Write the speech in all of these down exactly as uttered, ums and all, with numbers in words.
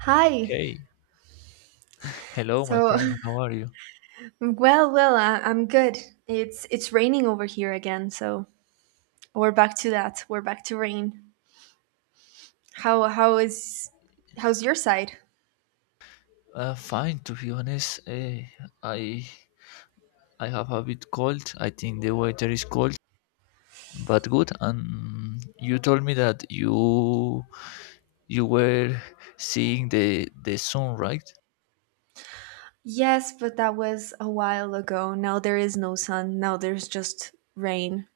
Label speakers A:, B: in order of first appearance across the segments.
A: Hi.
B: Hey, hello, my
A: So,
B: friend. How are you?
A: well, well, I, I'm good. It's it's raining over here again, so we're back to that. We're back to rain. How how is how's your side?
B: Uh, fine, to be honest. eh, I I have a bit cold. I think the weather is cold, but good. And you told me that you you were seeing the the sun, right?
A: Yes, but that was a while ago. Now there is no sun. Now there's just rain.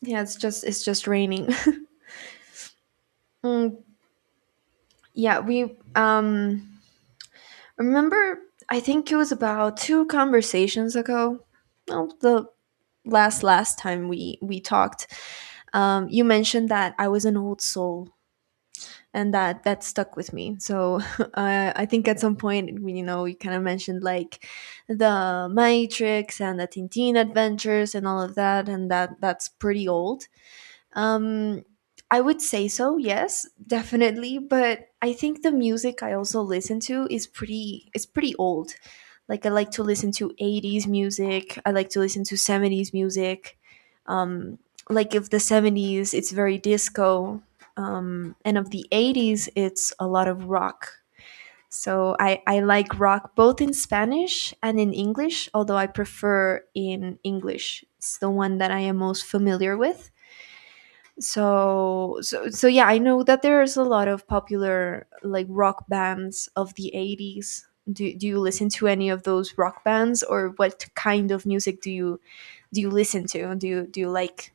A: Yeah, it's just it's just raining. Mm, yeah, we um remember I think it was about two conversations ago. Well, the last last time we we talked, um, you mentioned that I was an old soul and that that stuck with me. So uh, I think at some point, you know, you kind of mentioned like the Matrix and the Tintin adventures and all of that, and that that's pretty old. Um, I would say so, yes, definitely. But I think the music I also listen to is pretty it's pretty old. Like I like to listen to eighties music. I like to listen to seventies music. Um, like if the seventies, it's very disco. Um, and of the eighties, it's a lot of rock. So I, I like rock both in Spanish and in English, although I prefer in English. It's the one that I am most familiar with, so so so yeah, I know that there's a lot of popular like rock bands of the eighties. Do, do you listen to any of those rock bands, or what kind of music do you do you listen to? Do you do you like...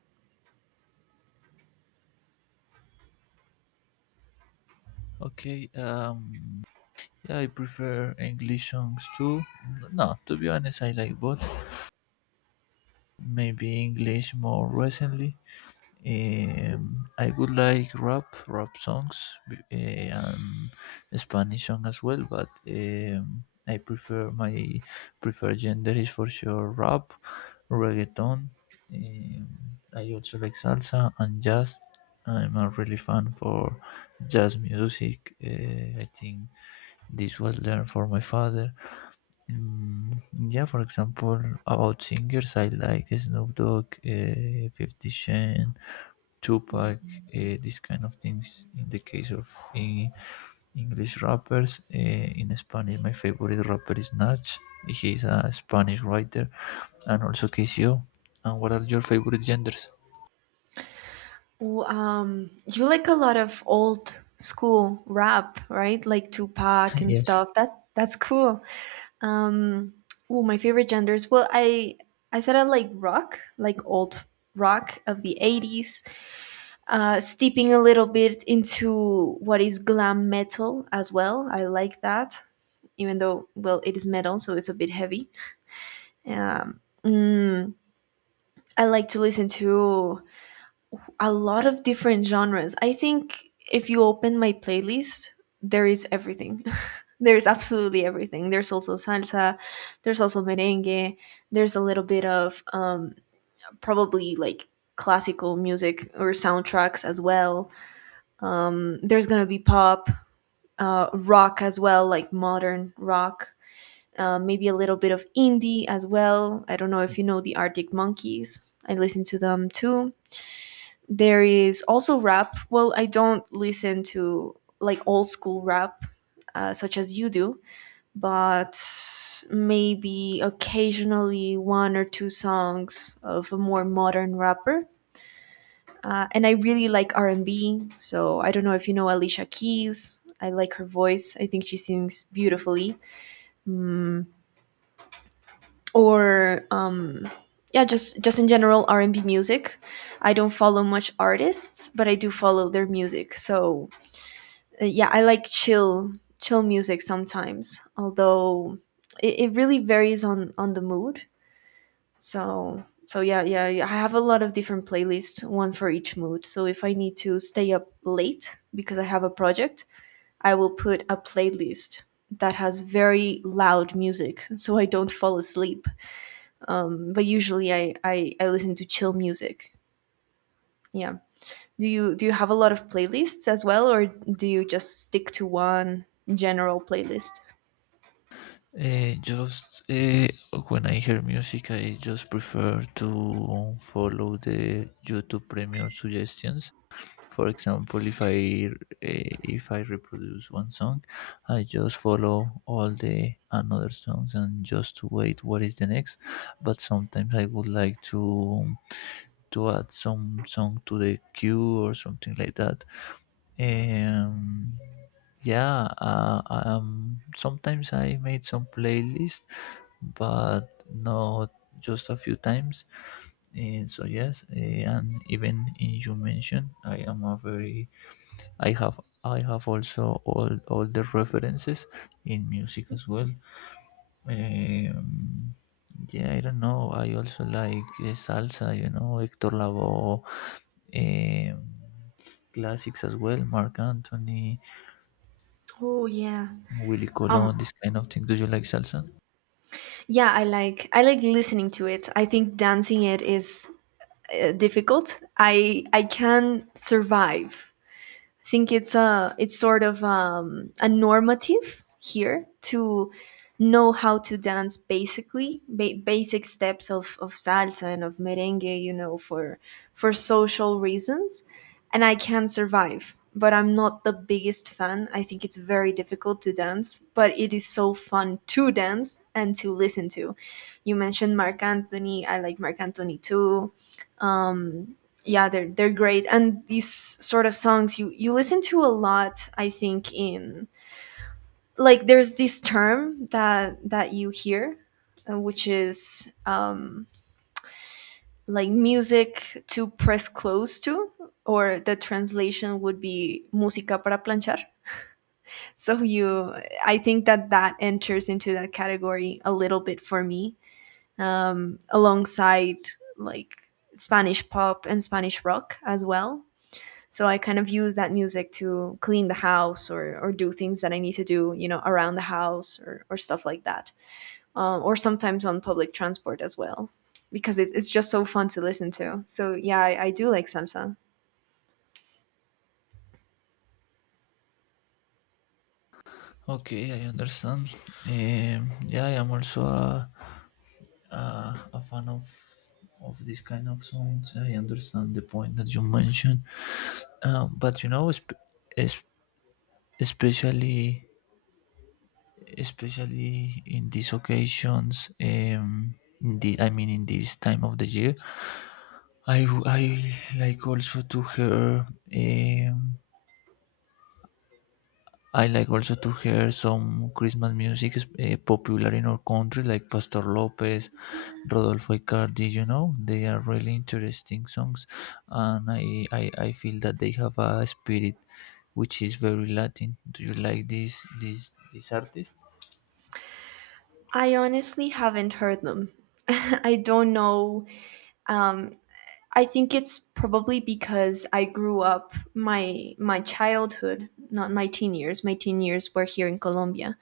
B: Okay. Um. Yeah, I prefer English songs too. No, to be honest, I like both. Maybe English more recently. Um, I would like rap, rap songs, b- eh, and Spanish song as well. But um, I prefer my preferred gender is for sure rap, reggaeton. Um, I also like salsa and jazz. I'm a really fan for jazz music. Uh, I think this was learned for my father. Mm, yeah, for example, about singers, I like Snoop Dogg, uh, 50 Cent, Tupac, this kind of things. In the case of eh, English rappers, eh, in Spanish, my favorite rapper is Nach. He's a Spanish writer, and also K C O. And what are your favorite genders?
A: Ooh, um you like a lot of old school rap, right? Like Tupac and
B: Yes.
A: stuff. That's that's cool. um oh, my favorite genders? Well i i said I like rock, like old rock of the eighties, uh, steeping a little bit into what is glam metal as well. I like that, even though, well, it is metal, so it's a bit heavy. Um, mm, I like to listen to a lot of different genres. I think if you open my playlist, there is everything. There's absolutely everything. There's also salsa, there's also merengue, there's a little bit of um, probably like classical music or soundtracks as well. Um, there's gonna be pop, uh, rock as well, like modern rock. Uh, maybe a little bit of indie as well. I don't know if you know the Arctic Monkeys. I listen to them too. There is also rap. Well, I don't listen to like old school rap uh, such as you do, but maybe occasionally one or two songs of a more modern rapper. Uh, and I really like R and B. So I don't know if you know Alicia Keys. I like her voice. I think she sings beautifully. Mm, or um, yeah, just just in general R and B music. I don't follow much artists, but I do follow their music. So uh, yeah, I like chill chill music sometimes, although it, it really varies on on the mood. So so yeah, yeah, yeah, I have a lot of different playlists, one for each mood. So if I need to stay up late because I have a project, I will put a playlist that has very loud music so I don't fall asleep. um, but usually I, I I listen to chill music. Yeah. Do you do you have a lot of playlists as well, or do you just stick to one general playlist?
B: Uh, just uh, When I hear music, I just prefer to follow the YouTube Premium suggestions. For example, if I uh, if I reproduce one song, I just follow all the another songs and just to wait what is the next. But sometimes I would like to to add some song to the queue or something like that. Um, yeah, uh, um, sometimes I made some playlist, but not just a few times. And so yes, eh, and even eh, you mentioned I am a very, I have I have also all all the references in music as well. Um, yeah, I don't know. I also like uh, salsa, you know, Hector Lavoe, um, classics as well, Mark Anthony,
A: Oh yeah.
B: Willie Colon,
A: Um.
B: this kind of thing. Do you like salsa?
A: Yeah, I like I like listening to it. I think dancing it is uh, difficult. I I can survive. I think it's a it's sort of um, a normative here to know how to dance basically ba- basic steps of, of salsa and of merengue, you know, for for social reasons. And I can survive, but I'm not the biggest fan. I think it's very difficult to dance, but it is so fun to dance and to listen to. You mentioned Marc Anthony. I like Marc Anthony too. Um, yeah, they're they're great. And these sort of songs you you listen to a lot, I think. In like there's this term that that you hear, uh, which is um like music to press close to, or the translation would be música para planchar. So you... I think that that enters into that category a little bit for me, um alongside like Spanish pop and Spanish rock as well. So I kind of use that music to clean the house or, or do things that I need to do, you know, around the house or, or stuff like that. Um, or sometimes on public transport as well, because it's, it's just so fun to listen to. So yeah, I, I do like salsa.
B: Okay, I understand. Um, yeah, I am also a, a, a fan of of this kind of songs. I understand the point that you mentioned, um, but you know, sp- especially especially in these occasions, um in the I mean, in this time of the year, i w- I like also to hear, um i like also to hear some Christmas music is, uh, popular in our country, like Pastor Lopez, Rodolfo Icardi. You know they are really interesting songs, and i i, I feel that they have a spirit which is very Latin. Do you like this this this artist?
A: I honestly haven't heard them. I don't know. Um, I think it's probably because I grew up my my childhood, not my teen years. My teen years were here in Colombia,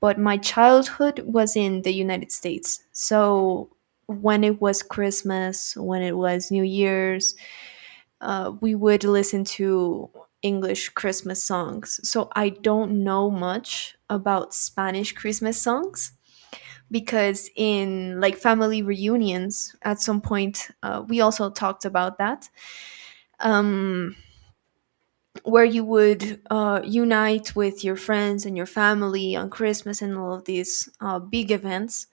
A: but my childhood was in the United States. So when it was Christmas, when it was New Year's, uh, we would listen to English Christmas songs. So I don't know much about Spanish Christmas songs because in like family reunions at some point uh, we also talked about that, um, where you would uh, unite with your friends and your family on Christmas and all of these uh, big events.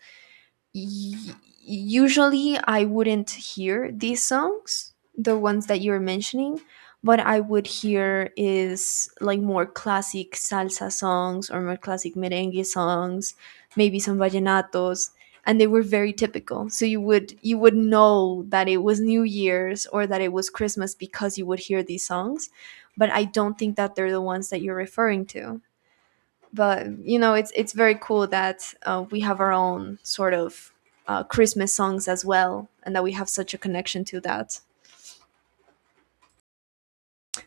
A: y- Usually I wouldn't hear these songs, the ones that you're mentioning. What I would hear is like more classic salsa songs or more classic merengue songs, maybe some vallenatos, and they were very typical. So you would you would know that it was New Year's or that it was Christmas because you would hear these songs, but I don't think that they're the ones that you're referring to. But you know, it's it's very cool that uh, we have our own sort of uh, Christmas songs as well, and that we have such a connection to that.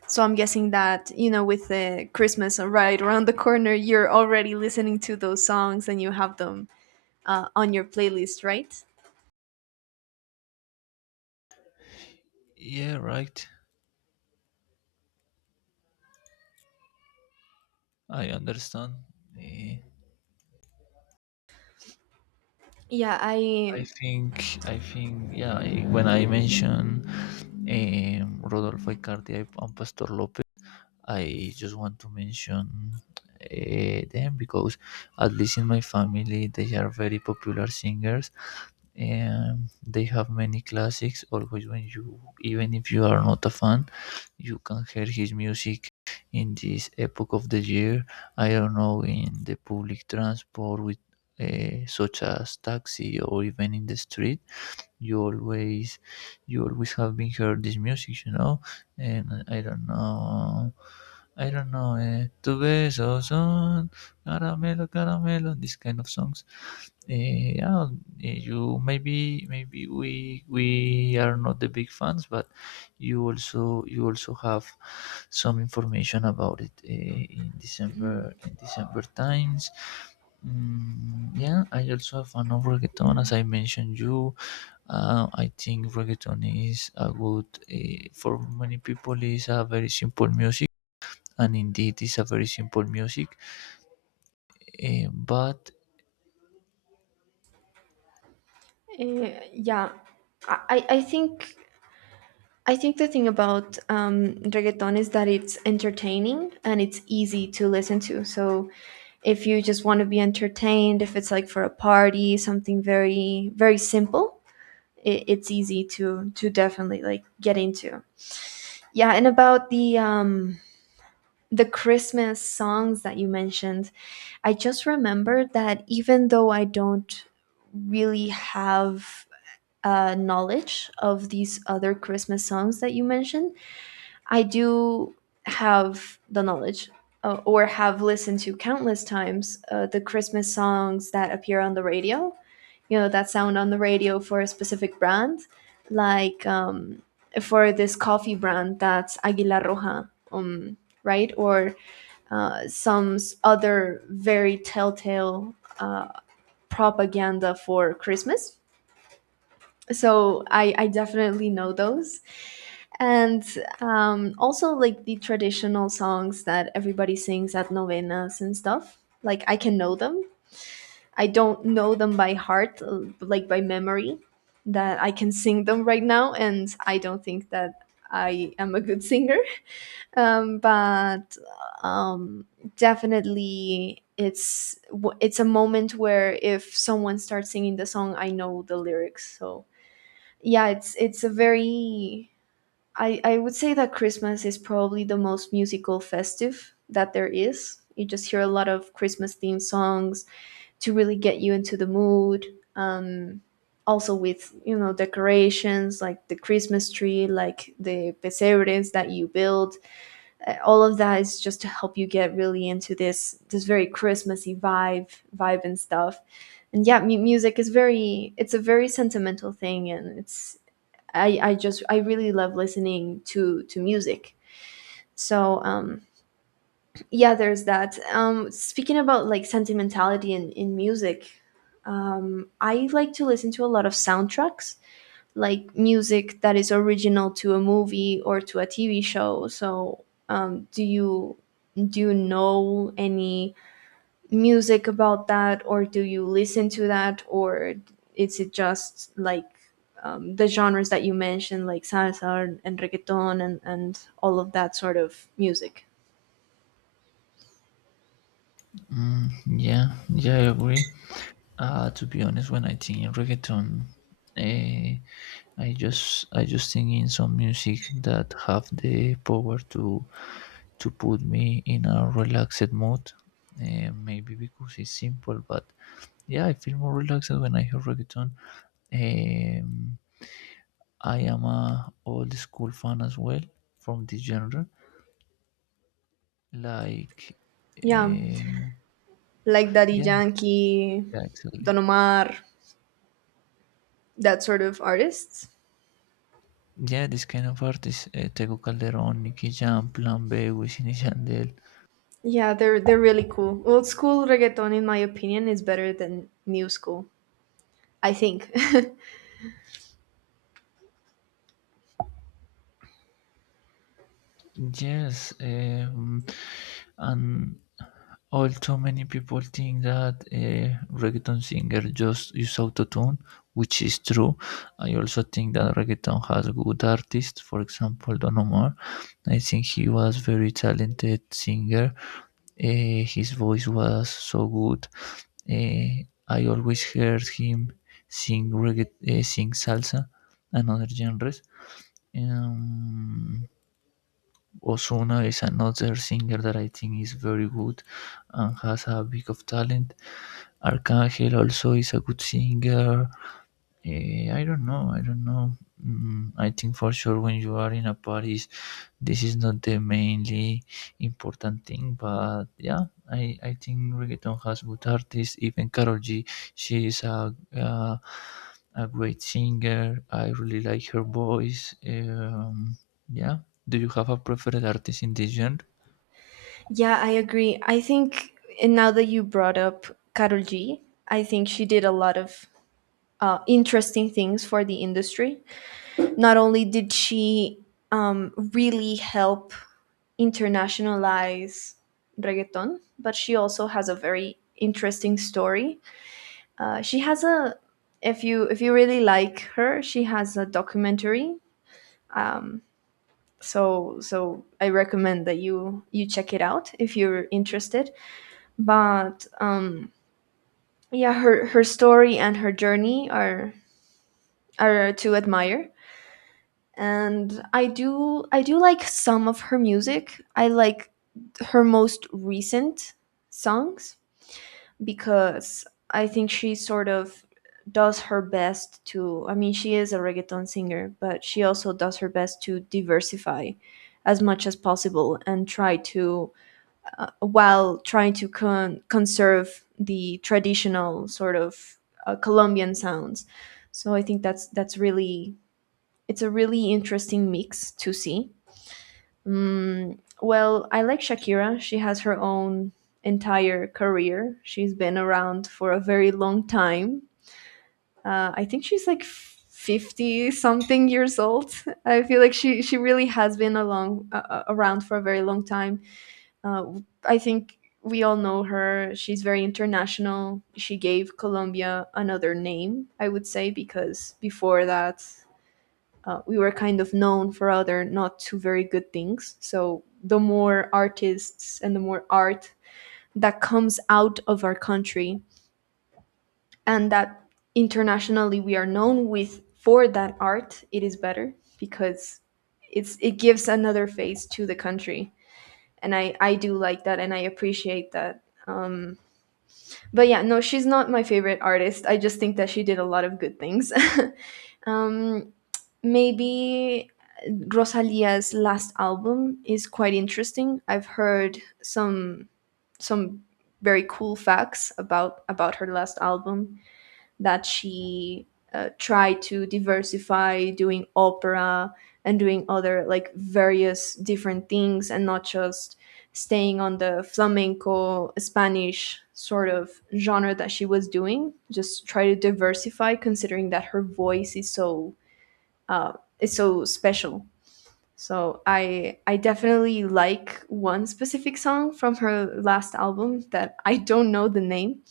A: So I'm guessing that you know, with the Christmas right around the corner, you're already listening to those songs and you have them uh, on your playlist, right?
B: Yeah, right. I understand. Eh,
A: Yeah,
B: I
A: I.
B: think, I think, yeah. I, when I mention um, Rodolfo Icardi and Pastor Lopez, I just want to mention uh, them because, at least in my family, they are very popular singers, um, they have many classics. Always, when you even if you are not a fan, you can hear his music in this epoch of the year. I don't know, in the public transport, with uh, such as taxi, or even in the street, you always you always have been heard this music you know and i don't know i don't know, eh, tu beso son, caramelo caramelo, this kind of songs. Eh, yeah. Eh, you, maybe maybe we we are not the big fans, but you also you also have some information about it, eh, in
A: Mm.
B: december in december times. Mm, yeah, I also have fan of reggaeton, as
A: Yeah.
B: I mentioned you. Uh, I think reggaeton is a good, uh, for many people is a very simple music, and indeed it's a very simple music. Uh, but
A: Eh, yeah. I, I I think I think the thing about um, reggaeton is that it's entertaining and it's easy to listen to. So if you just want to be entertained, if it's like for a party, something very very simple, it, it's easy to to definitely like get into. Yeah, and about the um, the Christmas songs that you mentioned, I just remembered that even though I don't really have uh, knowledge of these other Christmas songs that you mentioned, I do have the knowledge uh, or have listened to countless times uh, the Christmas songs that appear on the radio, you know, that sound on the radio for a specific brand, like um, for this coffee brand that's Aguila Roja, um, right? Or uh, some other very telltale uh, propaganda for Christmas. So I, I definitely know those. And um, also like the traditional songs that everybody sings at novenas and stuff. Like I can know them. I don't know them by heart, uh, like by memory, that I can sing them right now. And I don't think that I am a good singer. um, but um, definitely it's w- it's a moment where if someone starts singing the song, I know the lyrics. So yeah, it's it's a very... i i would say that Christmas is probably the most musical festive that there is. You just hear a lot of christmas themed songs to really get you into the mood. um also with, you know, decorations like the Christmas tree, like the pesebres that you build. Uh, all of that is just to help you get really into this this very christmassy vibe vibe and stuff. And yeah, mu- music is very... it's a very sentimental thing. And it's... I, I just I really love listening to to music. So um, yeah, there's that. Um, speaking about like sentimentality in in music, um, I like to listen to a lot of soundtracks, like music that is original to a movie or to a T V show. So um, do you do you know any music about that, or do you listen to that, or is it just like um, the genres that you mentioned, like salsa and, reggaeton and, and all of that sort of music.
B: mm, yeah, yeah, I agree. Uh, to be honest, when I think in reggaeton, uh, I just I just think in some music that have the power to to put me in a relaxed mood. Uh, maybe because it's simple, but yeah, I feel more relaxed when I hear reggaeton. Um, I am a old school fan as well from this genre. Like,
A: Yeah,
B: um,
A: like Daddy
B: yeah,
A: Yankee,
B: yeah, exactly.
A: Don Omar, that sort of artists.
B: Yeah, this kind of artists, uh, Tego Calderón, Nicky Jam, Plan B, Wisin y Yandel.
A: Yeah, they're they're really cool. Old school reggaeton, in my opinion, is better than new school, I think.
B: Yes, um, and all too many people think that uh, reggaeton singer just use autotune, which is true. I also think that reggaeton has good artists. For example, Don Omar. I think he was very talented singer. Uh, his voice was so good. Uh, I always heard him sing reggae, uh, sing salsa and other genres. Um, Osuna is another singer that I think is very good and has a bit of talent. Arcangel also is a good singer. Eh, I don't know. I don't know. Mm, I think for sure when you are in a party, this is not the mainly important thing. But yeah, I, I think reggaeton has good artists. Even Carol G, she is a uh, a great singer. I really like her voice. Um, yeah. Do you have a preferred artist in this genre?
A: Yeah, I agree. I think, and now that you brought up Karol G, I think she did a lot of uh, interesting things for the industry. Not only did she um, really help internationalize reggaeton, but she also has a very interesting story. Uh, she has a... if you if you really like her, she has a documentary. Um, so so I recommend that you you check it out if you're interested. But um, yeah, her her story and her journey are are to admire. And i do i do like some of her music. I like her most recent songs, because I think she sort of does her best to, i mean she is a reggaeton singer, but she also does her best to diversify as much as possible and try to uh, while trying to con- conserve the traditional sort of uh, Colombian sounds. So I think that's that's really, it's a really interesting mix to see. Mm, well, I like Shakira. She has her own entire career. She's been around for a very long time. Uh, I think she's like fifty something years old. I feel like she she really has been along uh, uh, around for a very long time. Uh, I think we all know her. She's very international. She gave Colombia another name, I would say, because before that uh, we were kind of known for other not too very good things. So the more artists and the more art that comes out of our country, and that internationally we are known with for that art, it is better because it's it gives another face to the country. And I, I do like that and I appreciate that. Um, but yeah, no, she's not my favorite artist. I just think that she did a lot of good things. um, maybe Rosalia's last album is quite interesting. I've heard some some very cool facts about about her last album, that she uh, tried to diversify doing opera and doing other like various different things, and not just staying on the flamenco Spanish sort of genre that she was doing. Just try to diversify, considering that her voice is so uh, is so special. So I I definitely like one specific song from her last album that I don't know the name,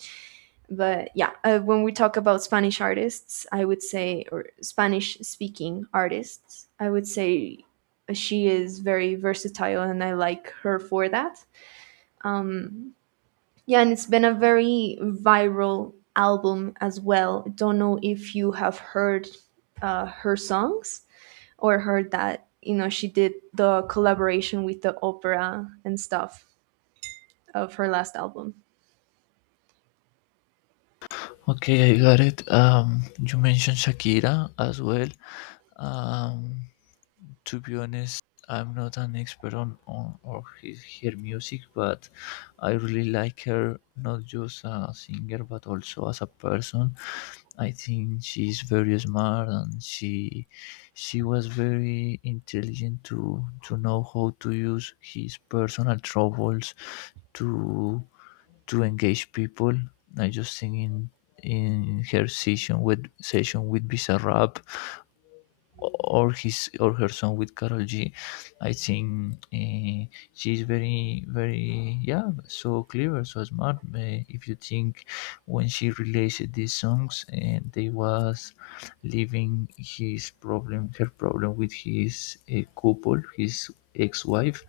A: but yeah, uh, when we talk about Spanish artists, I would say, or Spanish speaking artists, I would say she is very versatile and I like her for that. Um, yeah, and it's been a very viral album as well. Don't know if you have heard uh, her songs, or heard that you know she did the collaboration with the opera and stuff of her last album.
B: Okay, I got it. Um, you mentioned Shakira as well. Um, to be honest, I'm not an expert on, on or his, her music, but I really like her not just as a singer but also as a person. I think she's very smart and she she was very intelligent to to know how to use his personal troubles to to engage people. I just think in in her session with session with Bizarrap, or his or her song with Carol G. I think uh, she's very very, yeah, so clever, so smart. Uh, if you think when she released these songs, uh, they was leaving his problem, her problem, with his uh, couple, his ex-wife,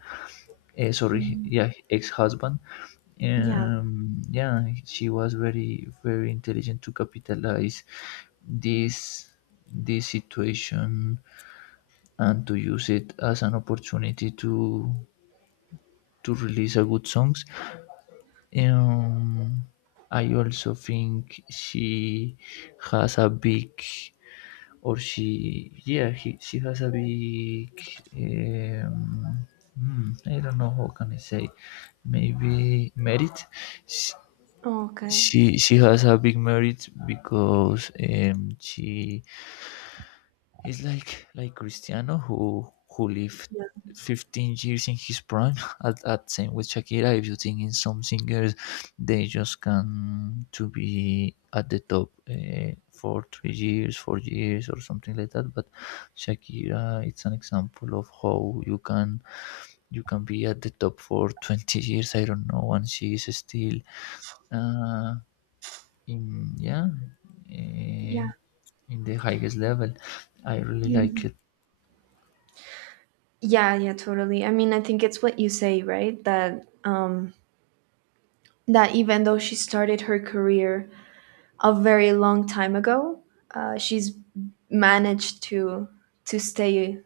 B: uh, sorry,
A: Mm.
B: yeah, ex-husband.
A: Yeah.
B: Um yeah, she was very very intelligent to capitalize this this situation and to use it as an opportunity to to release a good songs. Um, I also think she has a big, or she yeah he, she has a big, um, hmm, I don't know how can I say, maybe merit. She
A: Oh, okay.
B: she, she has a big merit because um, she He's like like Cristiano who who lived
A: Yeah.
B: 15 years in his prime at, at same with Shakira, if you think in some singers, they just can to be at the top uh, for three years, four years or something like that. But Shakira it's an example of how you can you can be at the top for 20 years, I don't know, and she is still, uh, in yeah uh,
A: Yeah.
B: in the highest level. I really like
A: Mhm.
B: it.
A: Yeah, yeah, totally. I mean, I think it's what you say, right? That um that even though she started her career a very long time ago, uh, she's managed to to stay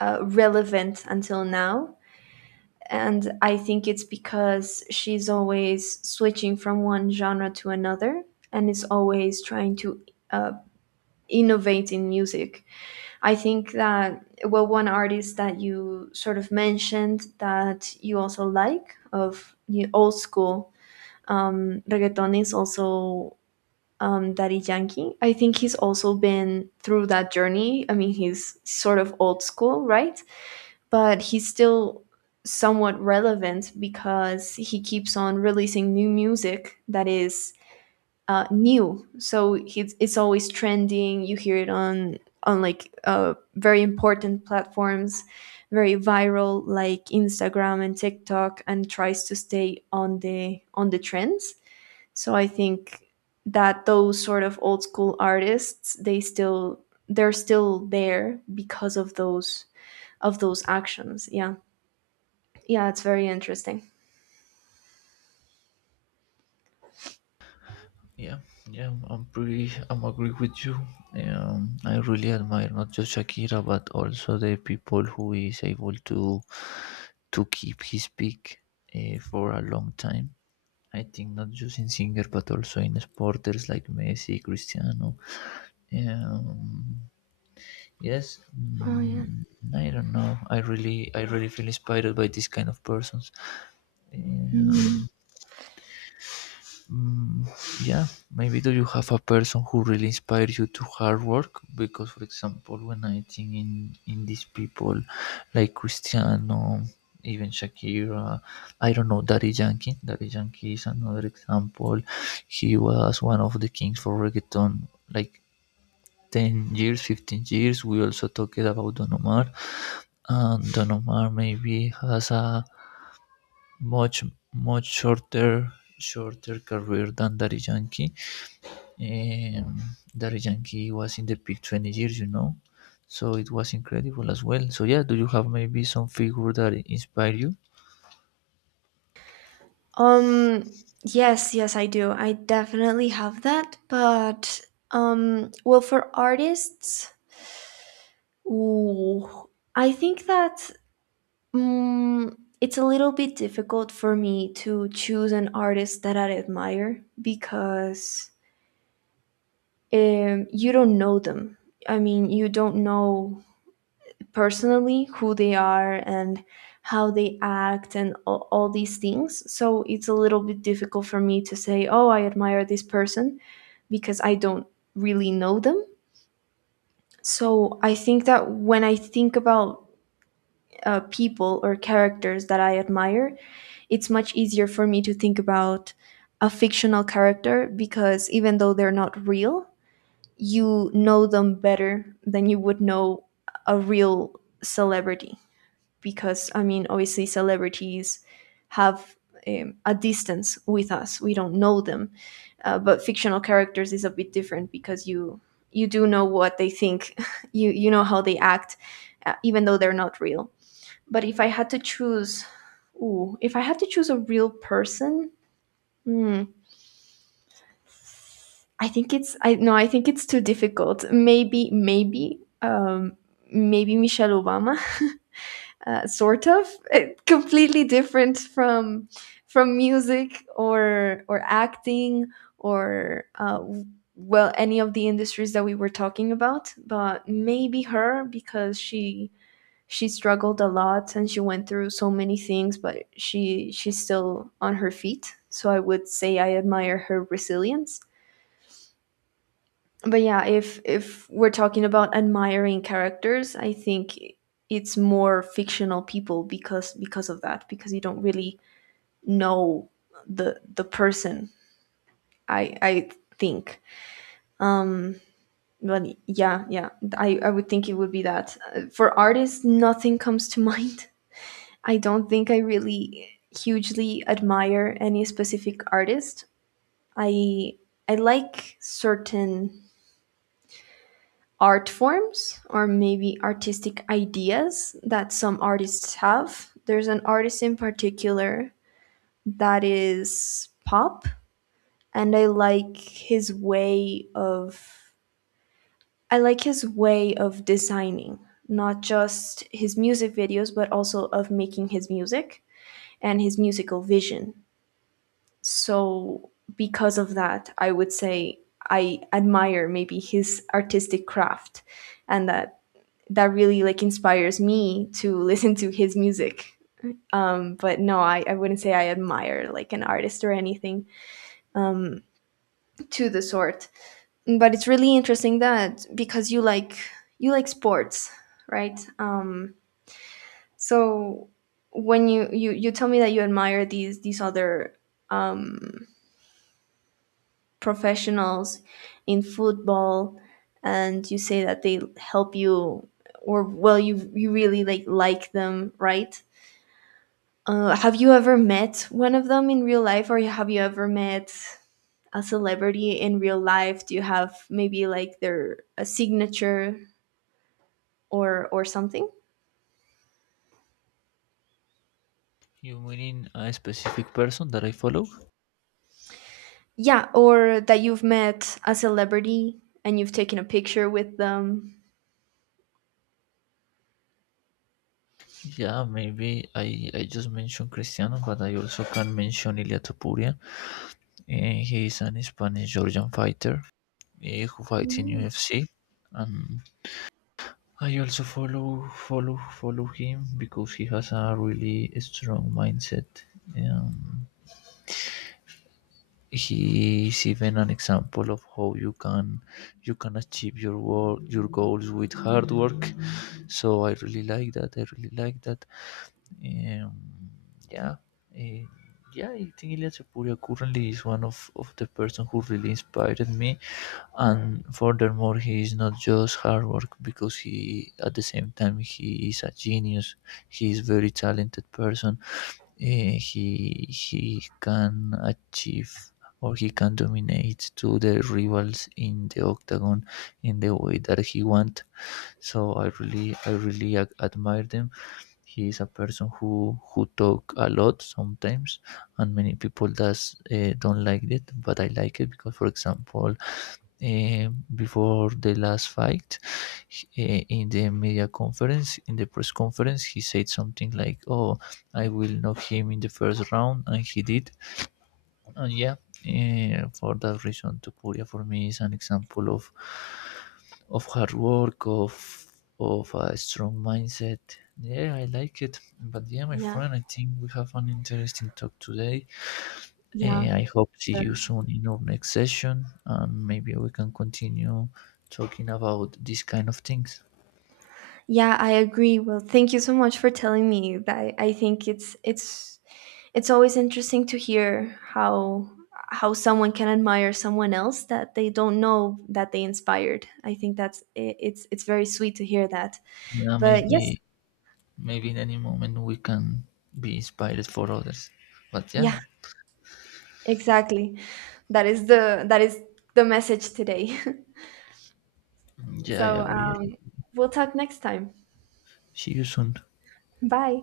A: uh, relevant until now, and I think it's because she's always switching from one genre to another, and is always trying to uh, innovate in music. I think that, well, one artist that you sort of mentioned that you also like of the old school um, reggaeton is also um, Daddy Yankee. I think he's also been through that journey. I mean, he's sort of old school, right? But he's still somewhat relevant because he keeps on releasing new music that is uh, new. So it's it's always trending. You hear it on on like uh, very important platforms, very viral, like Instagram and TikTok, and tries to stay on the on the trends. So I think that those sort of old school artists, they still they're still there because of those of those actions. Yeah. Yeah, it's very interesting.
B: Yeah, yeah, I'm pretty, I'm agree with you. Um, I really admire not just Shakira, but also the people who is able to to keep his peak uh, for a long time. I think not just in singer, but also in sporters like Messi, Cristiano. Um, yes,
A: Oh yeah.
B: mm, I don't know. I really, I really feel inspired by this kind of persons. Um,
A: Mhm.
B: Mm, yeah, maybe do you have a person who really inspires you to hard work? Because, for example, when I think in in these people like Cristiano, even Shakira, I don't know, Daddy Yankee. Daddy Yankee is another example. He was one of the kings for reggaeton, like ten years, fifteen years. We also talked about Don Omar, and Don Omar maybe has a much much shorter shorter career than Daddy Yankee. um, Daddy Yankee was in the peak 20 years, you know, so it was incredible as well. So, yeah, do you have maybe some figure that inspire you?
A: Um yes, yes I do. I definitely have that, but um well, for artists, ooh, I think that mm it's a little bit difficult for me to choose an artist that I admire, because um you don't know them. I mean, you don't know personally who they are and how they act and all, all these things, so it's a little bit difficult for me to say, oh, I admire this person because I don't really know them. So I think that when I think about uh, people or characters that I admire, it's much easier for me to think about a fictional character, because even though they're not real, you know them better than you would know a real celebrity. Because I mean, obviously, celebrities have um, a distance with us; we don't know them. Uh, but fictional characters is a bit different, because you you do know what they think, you you know how they act, uh, even though they're not real. But if I had to choose, ooh, if I had to choose a real person, hmm, I think it's I no, I think it's too difficult. Maybe maybe um, maybe Michelle Obama. uh, sort of completely different from from music or or acting or uh, w- well, any of the industries that we were talking about, but maybe her, because she she struggled a lot and she went through so many things, but she she's still on her feet. So I would say I admire her resilience. But yeah, if if we're talking about admiring characters, I think it's more fictional people, because because of that, because you don't really know the the person. I I think um but yeah, yeah, i i would think it would be that. Uh, for artists, nothing comes to mind. I don't think I really hugely admire any specific artist. i I like certain art forms, or maybe artistic ideas that some artists have. There's an artist in particular that is pop, and I like his way of I like his way of designing, not just his music videos but also of making his music and his musical vision. So because of that, I would say I admire maybe his artistic craft, and that that really like inspires me to listen to his music. Um, but no, I, I wouldn't say I admire like an artist or anything, um, to the sort. But it's really interesting that, because you like you like sports, right? Um, so when you, you you tell me that you admire these these other um, professionals in football, and you say that they help you, or well, you you really like like them, right? Uh, have you ever met one of them in real life, or have you ever met a celebrity in real life? Do you have maybe like their a signature or or something?
B: You meaning a specific person that I follow?
A: Yeah, or that you've met a celebrity and you've taken a picture with them.
B: Yeah, maybe I, I just mentioned Cristiano, but I also can mention Ilia Topuria. Eh, he is an Spanish Georgian fighter, eh, who fights in
A: Mm.
B: U F C. And I also follow follow follow him because he has a really strong mindset. Um, He is even an example of how you can you can achieve your work your goals with hard work. So I really like that. I really like that. Um, yeah, eh, yeah. I think Ilya Tepuria currently is one of of the person who really inspired me. And furthermore, he is not just hard work because he at the same time he is a genius. He is very talented person, eh, he he can achieve, or he can dominate to the rivals in the octagon in the way that he want. So I really I really ac- admire them. He is a person who who talk a lot sometimes, and many people does uh, don't like it, but I like it because, for example, eh, before the last fight, h- eh, in the media conference in the press conference he said something like, oh, I will knock him in the first round, and he did. And yeah, eh, for that reason Topuria for me is an example of of hard work, of of a strong mindset. Yeah, I like it. But yeah, my
A: Yeah,
B: friend, I think we have an interesting talk today.
A: yeah,
B: Eh, I hope see
A: sure.
B: you soon in our next session. Um, maybe we can continue talking about these kind of things.
A: Yeah, I agree. Well, thank you so much for telling me that. I think it's it's it's always interesting to hear how how someone can admire someone else that they don't know that they inspired. I think that's i- it's it's very sweet to hear that.
B: Yeah,
A: But yes,
B: maybe maybe in any moment we can be inspired for others. But yeah,
A: yeah, exactly. That is the that is the message today.
B: yeah, I
A: So
B: agree.
A: um, we'll talk next time.
B: See you soon.
A: Bye.